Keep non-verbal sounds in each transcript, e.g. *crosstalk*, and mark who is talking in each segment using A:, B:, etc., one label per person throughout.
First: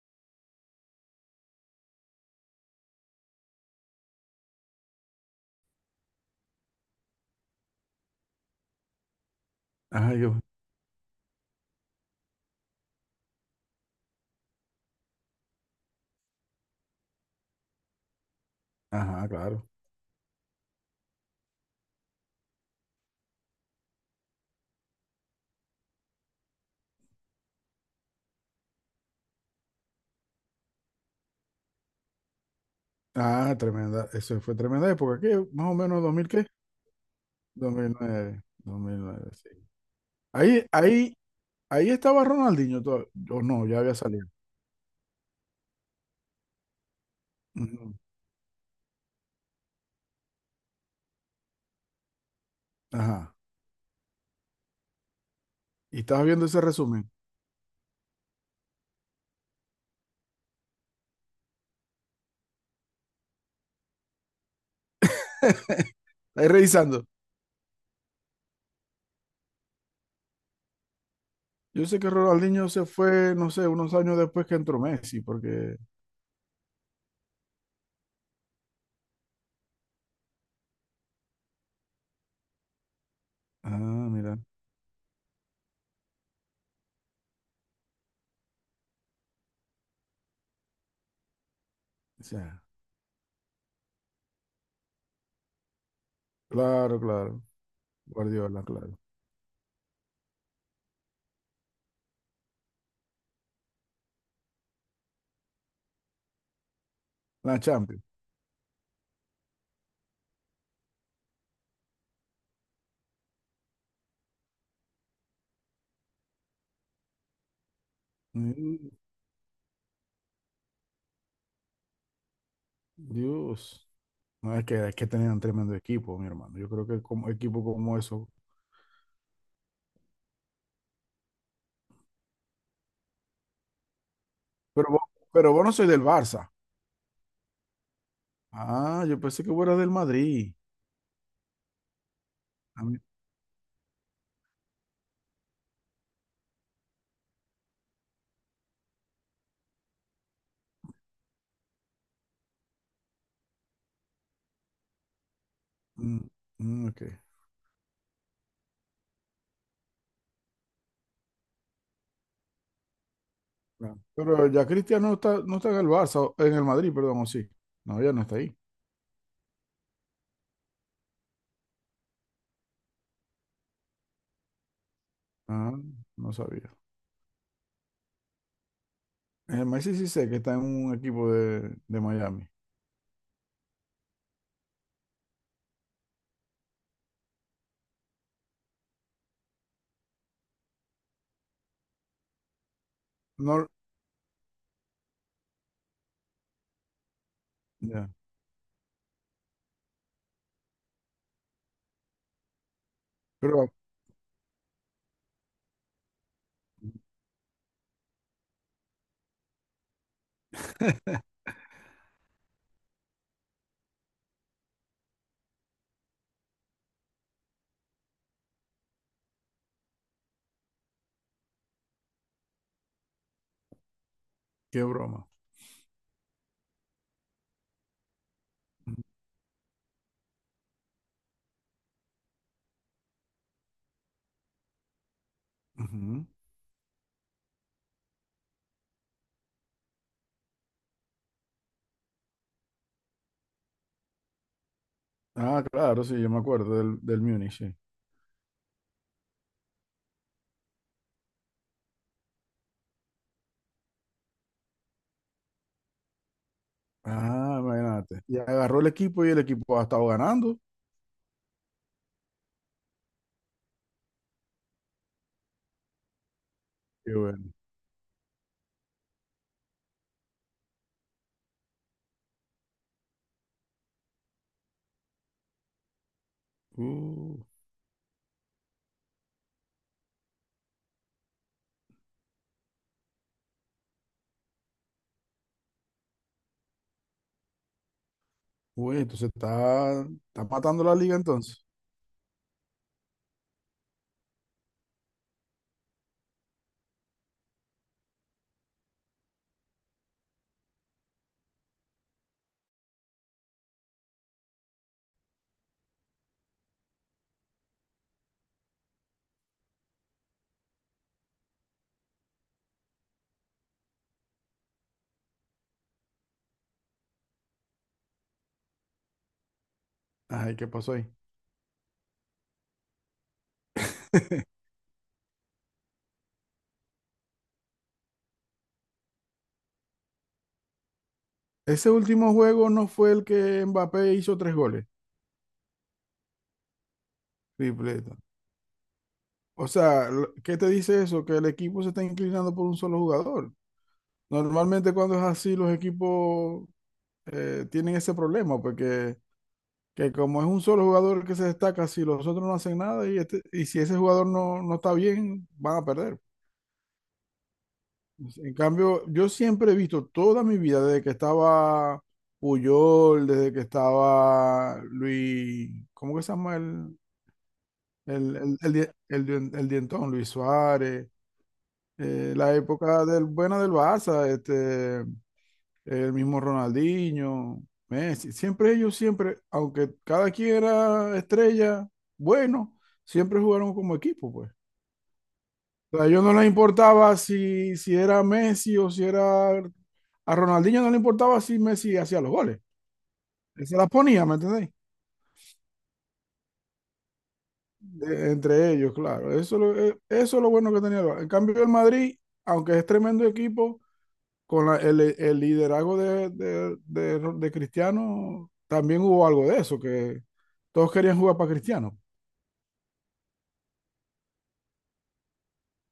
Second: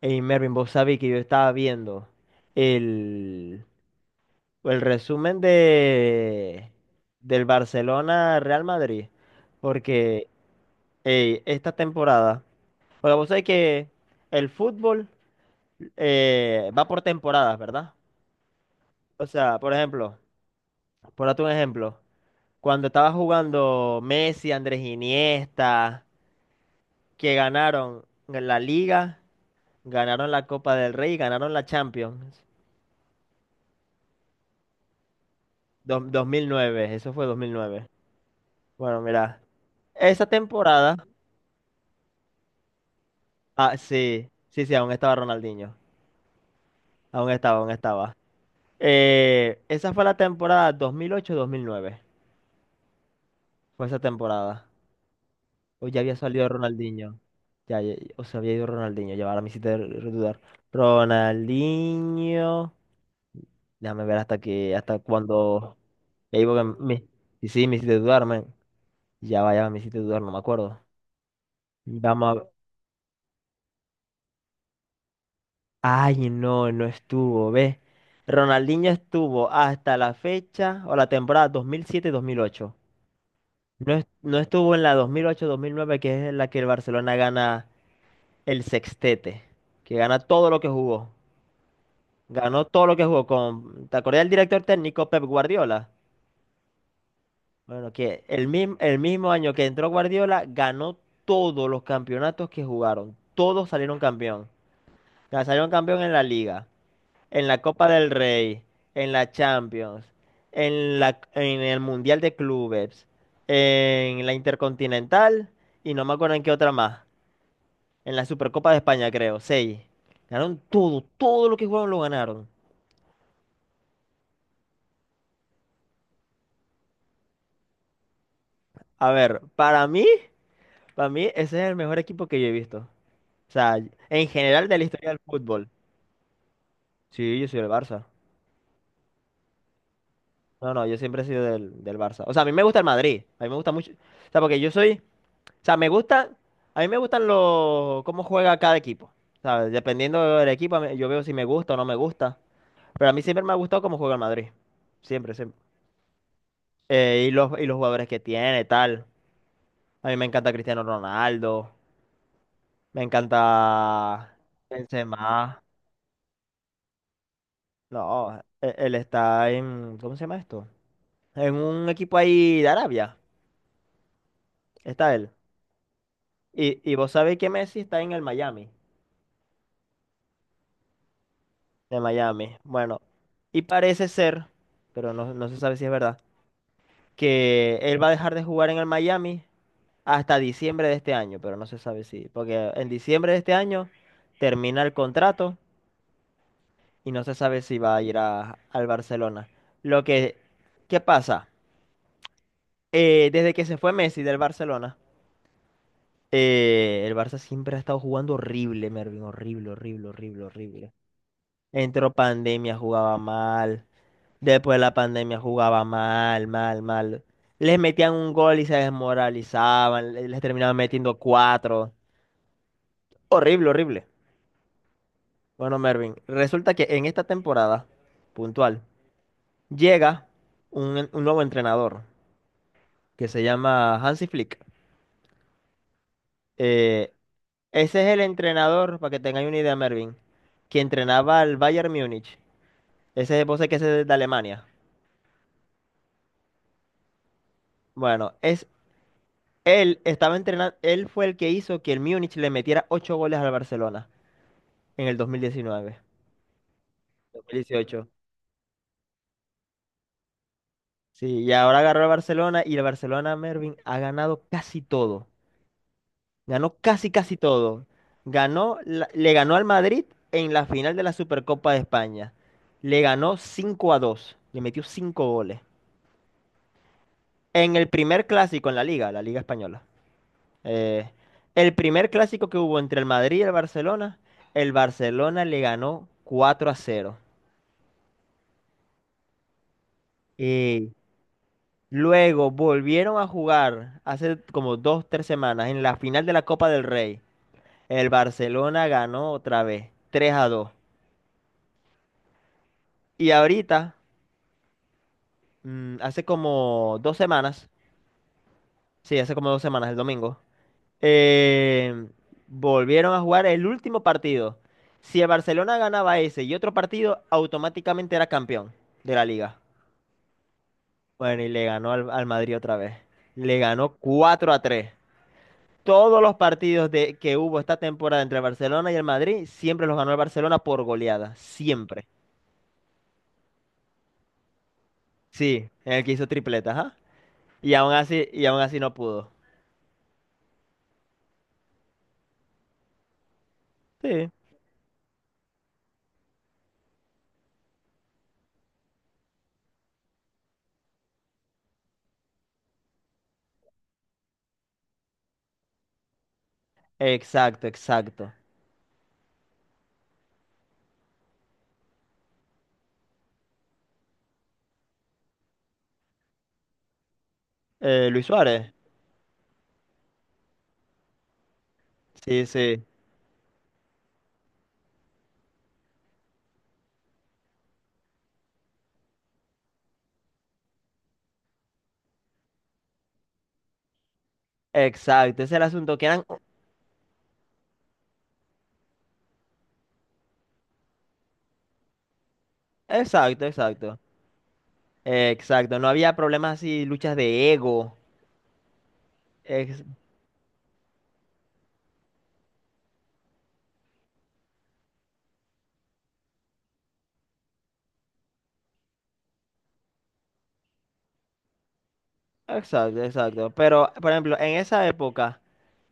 A: Hey Mervin, vos sabés que yo estaba viendo el, el resumen de del Barcelona Real Madrid,
B: Ajá,
A: porque
B: yo.
A: esta temporada, porque vos sabés que el fútbol va por temporadas, ¿verdad? O
B: Ajá,
A: sea,
B: claro.
A: por ejemplo, por darte un ejemplo, cuando estaba jugando Messi, Andrés Iniesta, que ganaron la Liga, ganaron la Copa del Rey, y ganaron la Champions.
B: Ah, tremenda. Eso fue tremenda época. ¿Qué? Más o menos dos mil, ¿qué?
A: Mil nueve, eso fue dos mil
B: Dos
A: nueve
B: mil nueve, dos mil
A: Bueno,
B: nueve,
A: mira,
B: sí.
A: esa
B: Ahí,
A: temporada,
B: ahí, ahí estaba Ronaldinho todavía. O no,
A: ah,
B: ya había salido.
A: sí, sí, sí, aún estaba Ronaldinho, aún estaba, aún
B: Ujú.
A: estaba. Esa fue la temporada dos mil ocho mil nueve,
B: Ajá.
A: fue esa temporada. O ya
B: Y
A: había
B: estabas viendo
A: salido
B: ese resumen.
A: Ronaldinho, o se había ido Ronaldinho, ya ahora me hiciste dudar. Ronaldinho, déjame ver hasta que, hasta cuando,
B: *laughs*
A: ya
B: Ahí
A: iba, que
B: revisando.
A: me, sí, sí, me hiciste dudar, man. Ya vaya, me hiciste dudar, no me acuerdo.
B: Yo sé que
A: Vamos.
B: Ronaldinho se fue, no sé, unos años después que entró Messi, porque.
A: Ay, no, no estuvo, ¿ves? Ronaldinho estuvo hasta la fecha o la temporada 2007-2008. No,
B: Ah, mira.
A: no estuvo en la 2008-2009, que es en la que el Barcelona gana el sextete, que gana todo lo que jugó.
B: O sea,
A: Ganó todo lo que jugó con. ¿Te acordás del director técnico Pep Guardiola?
B: claro, claro.
A: Bueno, que
B: Guardiola, claro.
A: el mismo año que entró Guardiola, ganó todos los campeonatos que jugaron. Todos salieron campeón. Ya salieron campeón en la liga, en la
B: La
A: Copa
B: Champions.
A: del Rey, en la Champions, en el Mundial de Clubes, en la Intercontinental y no me acuerdo en qué otra más. En la Supercopa de
B: Mm,
A: España, creo, seis. Ganaron todo, todo lo que jugaron lo ganaron.
B: Dios. No, es que tenían un tremendo equipo, mi hermano. Yo creo que como equipo como eso.
A: A ver, para mí ese es el mejor equipo que yo he visto. O sea, en general de la
B: Pero vos,
A: historia del
B: pero vos
A: fútbol.
B: no sois del Barça.
A: Sí, yo soy del Barça.
B: Ah, yo pensé que vos eras del Madrid.
A: No, no, yo siempre he sido del Barça. O sea, a mí me gusta
B: A
A: el
B: mí-
A: Madrid. A mí me gusta mucho. O sea, porque yo soy. O sea, me gusta, a mí me gustan los, cómo juega cada equipo. ¿Sabes? Dependiendo del equipo, yo veo si me gusta o no me gusta. Pero a mí siempre me ha gustado cómo juega el Madrid. Siempre, siempre.
B: mm, mm, ok,
A: Y los jugadores que tiene, tal. A mí me encanta Cristiano Ronaldo. Me
B: claro.
A: encanta
B: Pero ya Cristiano no está, no
A: Benzema.
B: está en el Barça, en el Madrid, perdón, o sí. No, ya no
A: No,
B: está ahí.
A: él está en, ¿cómo se llama esto? En un equipo ahí de Arabia. Está él.
B: Ah, no sabía.
A: Y vos sabéis que Messi está en el Miami.
B: El Messi sí sé que está en un equipo de,
A: De
B: de Miami.
A: Miami. Bueno, y parece ser, pero no, no se sabe si es verdad, que él va a dejar de jugar en el Miami hasta diciembre de este año, pero no se sabe si, porque en diciembre de este
B: No,
A: año termina el contrato y no se sabe si va a
B: ya.
A: ir al Barcelona. Lo que, ¿qué pasa? Desde que
B: Pero,
A: se fue Messi del Barcelona, el Barça siempre ha estado jugando horrible, Mervin, horrible, horrible, horrible, horrible.
B: *laughs*
A: Entró pandemia, jugaba mal. Después de la pandemia jugaba mal, mal, mal. Les metían un gol y se desmoralizaban, les terminaban metiendo cuatro. Horrible, horrible.
B: qué broma.
A: Bueno, Mervin, resulta que en esta temporada puntual llega un nuevo entrenador que se llama Hansi Flick.
B: Ujú.
A: Eh, ese es el entrenador, para que tengáis una idea, Mervin, que entrenaba al Bayern Múnich. Ese es el que es de Alemania.
B: Ah, claro, sí, yo me acuerdo del Múnich, sí.
A: Bueno, es. Él estaba entrenando, él fue el que hizo que el Múnich le metiera 8 goles al Barcelona en el 2019,
B: Ah,
A: 2018.
B: imagínate. Y agarró el equipo y el equipo ha estado ganando.
A: Sí, y ahora agarró al Barcelona y el Barcelona, Mervin, ha ganado casi todo. Ganó casi
B: Qué
A: casi
B: bueno.
A: todo. Ganó, le ganó al Madrid en la final de la Supercopa de España. Le ganó 5-2. Le metió 5 goles.
B: Uh,
A: En el primer clásico en la liga española. Eh, el primer clásico que hubo entre el Madrid y el Barcelona le ganó 4-0.
B: uy, entonces está matando
A: Y
B: la liga entonces.
A: luego volvieron a jugar hace como dos, tres semanas en la final de la Copa del Rey. El Barcelona ganó otra vez, 3-2. Y ahorita, hace como dos semanas, sí, hace como dos semanas, el domingo. eh, Volvieron a jugar el último partido. Si el Barcelona ganaba ese y otro partido, automáticamente era campeón de la liga.
B: Ay, ¿qué pasó ahí?
A: Bueno, y le ganó al Madrid otra vez. Le ganó 4
B: *laughs*
A: a 3. Todos los partidos de, que hubo esta temporada entre el Barcelona y el Madrid, siempre los ganó el Barcelona por goleada.
B: Ese
A: Siempre.
B: último juego no fue el que Mbappé hizo tres goles,
A: Sí, en el que hizo tripletas, ajá.
B: tripleta.
A: Y aún así no pudo.
B: O sea, ¿qué te dice eso? Que el equipo se está inclinando por un solo jugador.
A: Sí,
B: Normalmente cuando es así, los equipos tienen ese problema, porque que como es un solo jugador que se destaca, si los otros no hacen nada y, y si ese jugador no está bien, van a perder.
A: exacto, exacto.
B: En cambio, yo siempre he visto toda mi vida, desde que estaba Puyol, desde que estaba Luis, ¿cómo que se llama el,
A: Luis
B: el, el,
A: Suárez.
B: el, die- el dien- el dientón? Luis Suárez,
A: Sí,
B: la
A: sí.
B: época del buena del Barça, el mismo Ronaldinho, Messi, siempre ellos, siempre, aunque cada quien era estrella, bueno, siempre jugaron como equipo, pues.
A: Exacto, ese es el
B: O
A: asunto,
B: sea,
A: que
B: a ellos
A: eran.
B: no les importaba si era Messi o si era. A Ronaldinho no le importaba si Messi hacía los goles.
A: Exacto,
B: Él se las
A: exacto.
B: ponía, ¿me entendéis?
A: Exacto. No había problemas así, luchas de ego.
B: Entre ellos, claro. Eso, es lo-
A: Ex-
B: eh, eso es lo bueno que tenía el Barça. En cambio, el Madrid, aunque es tremendo equipo, con el liderazgo de Cristiano, también hubo algo de eso, que todos querían jugar para Cristiano.
A: exacto, exacto. Pero, por ejemplo, en esa época,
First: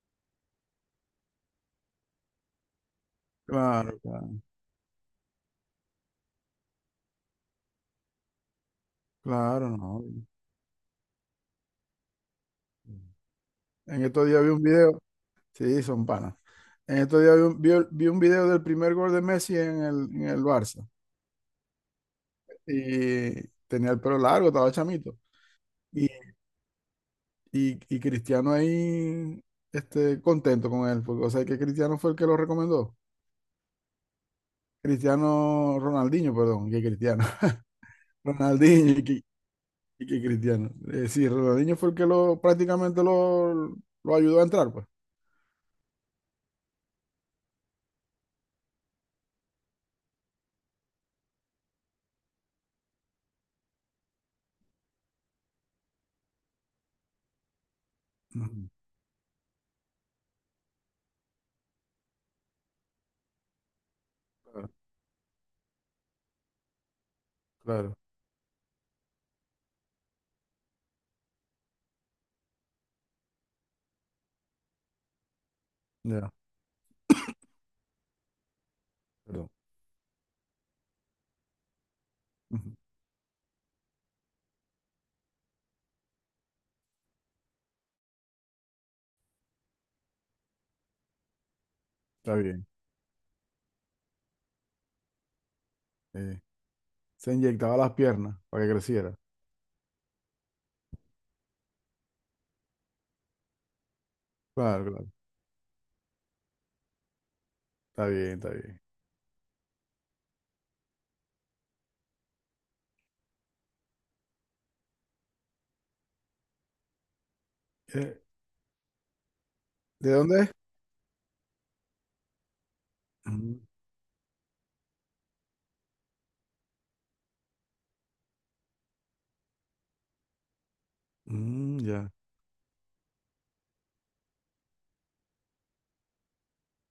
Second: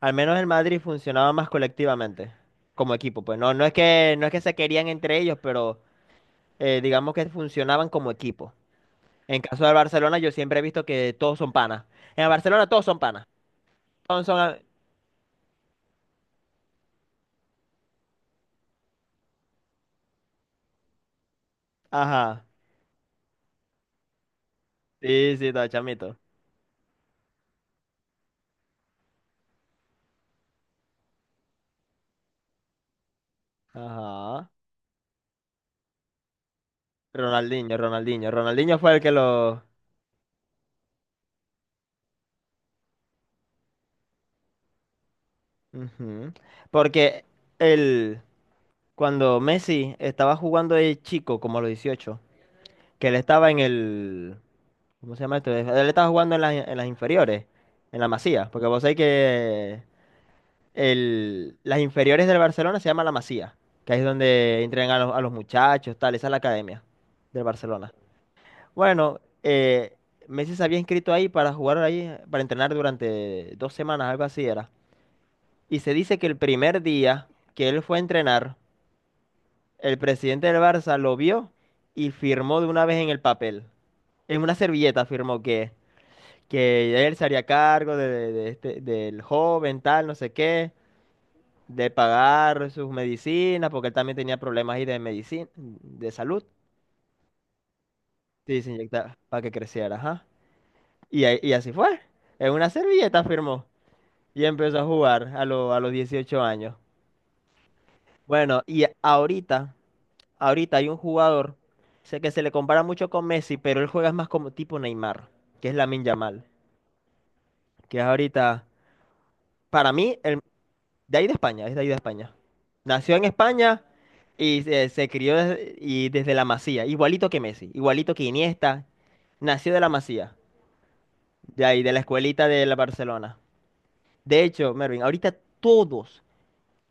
A: al menos el Madrid funcionaba más colectivamente, como equipo. Pues no, no es
B: Claro,
A: que, no es que
B: claro,
A: se querían entre ellos, pero digamos que funcionaban como equipo. En caso del
B: claro, no.
A: Barcelona, yo siempre he visto que todos son panas. En el Barcelona todos son panas.
B: En
A: Todos
B: estos
A: son.
B: días vi un video. Sí, son panas. En estos días vi un video del primer gol de Messi en el Barça.
A: Ajá.
B: Y tenía el pelo largo, estaba chamito.
A: Sí, sí, todo
B: Y,
A: chamito.
B: y Cristiano ahí, contento con él. Porque, o sea, que Cristiano fue el que lo recomendó.
A: Ajá.
B: Cristiano, Ronaldinho, perdón, que Cristiano.
A: Ronaldinho,
B: *laughs*
A: Ronaldinho. Ronaldinho
B: Ronaldinho
A: fue el
B: y
A: que
B: que,
A: lo.
B: y que Cristiano. Sí, Ronaldinho fue el que lo prácticamente lo ayudó a entrar, pues.
A: Ujú. Porque el, cuando Messi estaba jugando de chico, como a los 18, que él estaba en el, ¿cómo se llama esto? Él estaba jugando en las inferiores, en la Masía, porque
B: Ujú.
A: vos sabés que el, las inferiores del Barcelona se llama la Masía, que ahí es donde
B: Claro,
A: entrenan a los muchachos, tal, esa es la academia del Barcelona.
B: claro,
A: Bueno, Messi se había inscrito ahí para jugar ahí, para entrenar durante dos semanas, algo así era. Y se dice que
B: ya,
A: el primer día que él fue a entrenar,
B: perdón.
A: el presidente del Barça lo vio y firmó de
B: Ujú.
A: una vez en el papel. En una servilleta firmó que él se haría cargo de este, del joven, tal, no sé qué, de
B: Está bien.
A: pagar sus medicinas, porque él también tenía problemas ahí de medicina, de
B: eh,
A: salud.
B: se inyectaba las piernas
A: Sí,
B: para
A: se
B: que creciera.
A: inyectaba para que creciera, ajá. Y así fue. En una servilleta firmó y empezó
B: Claro,
A: a
B: claro.
A: jugar a los 18 años.
B: Está bien, está
A: Bueno,
B: bien.
A: y ahorita. Ahorita hay un jugador, sé que se le compara mucho con Messi, pero él juega más como tipo Neymar, que es Lamine Yamal, que es
B: Eh,
A: ahorita, para
B: ¿De
A: mí, el,
B: dónde es?
A: de ahí de España, es de ahí de España. Nació en
B: Mm,
A: España y se crió desde, y desde la Masía, igualito que Messi, igualito que Iniesta, nació de la Masía, de
B: mm,
A: ahí, de la
B: ya.
A: escuelita de la Barcelona. De hecho, Mervin, ahorita todos,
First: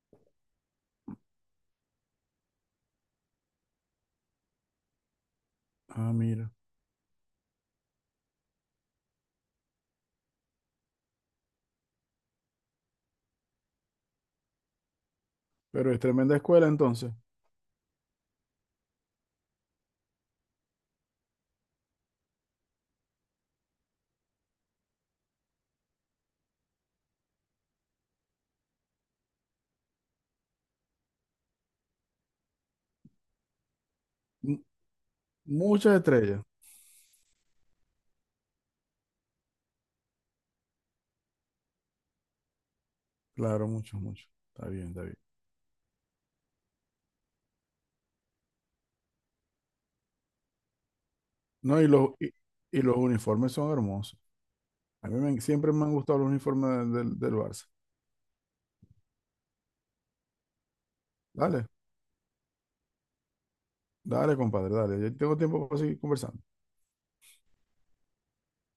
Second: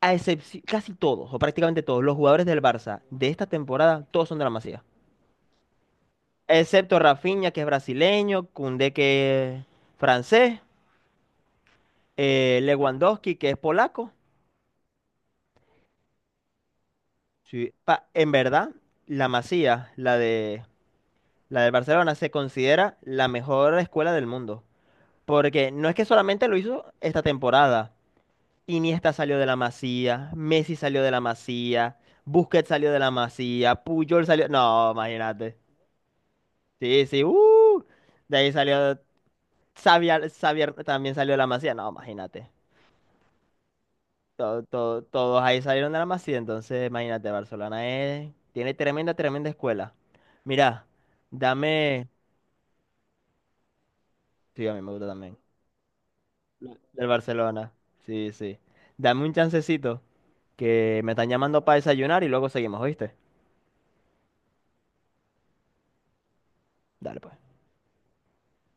A: a excepción, casi todos, o prácticamente todos, los jugadores del Barça de esta temporada, todos son de la Masía.
B: Ah, mira.
A: Excepto Rafinha, que es brasileño, Koundé, que es francés, Lewandowski, que es polaco.
B: Pero es tremenda escuela entonces.
A: Sí, en verdad, la Masía, la del Barcelona, se considera la mejor escuela del mundo. Porque no es que solamente lo hizo esta temporada. Iniesta salió de la Masía, Messi salió de la Masía, Busquets salió de la Masía, Puyol salió...
B: M-
A: No, imagínate.
B: muchas estrellas.
A: Sí, sí, de ahí salió... Xavi, Xavi también salió de la Masía. No, imagínate.
B: Claro, muchos, muchos.
A: to-
B: Está bien, está
A: to-
B: bien.
A: todos ahí salieron de la Masía, entonces imagínate, Barcelona es, tiene tremenda, tremenda escuela. Mira,
B: No, y
A: dame,
B: los, y, y los uniformes son hermosos.
A: sí, a mí me gusta
B: A mí
A: también,
B: me- siempre me han gustado los uniformes
A: del
B: del Barça.
A: Barcelona, sí, sí. Dame un chancecito, que me están llamando
B: Dale,
A: para desayunar y luego seguimos, ¿oíste?
B: dale, compadre, dale. Ya tengo tiempo para seguir conversando.
A: Dale, pues.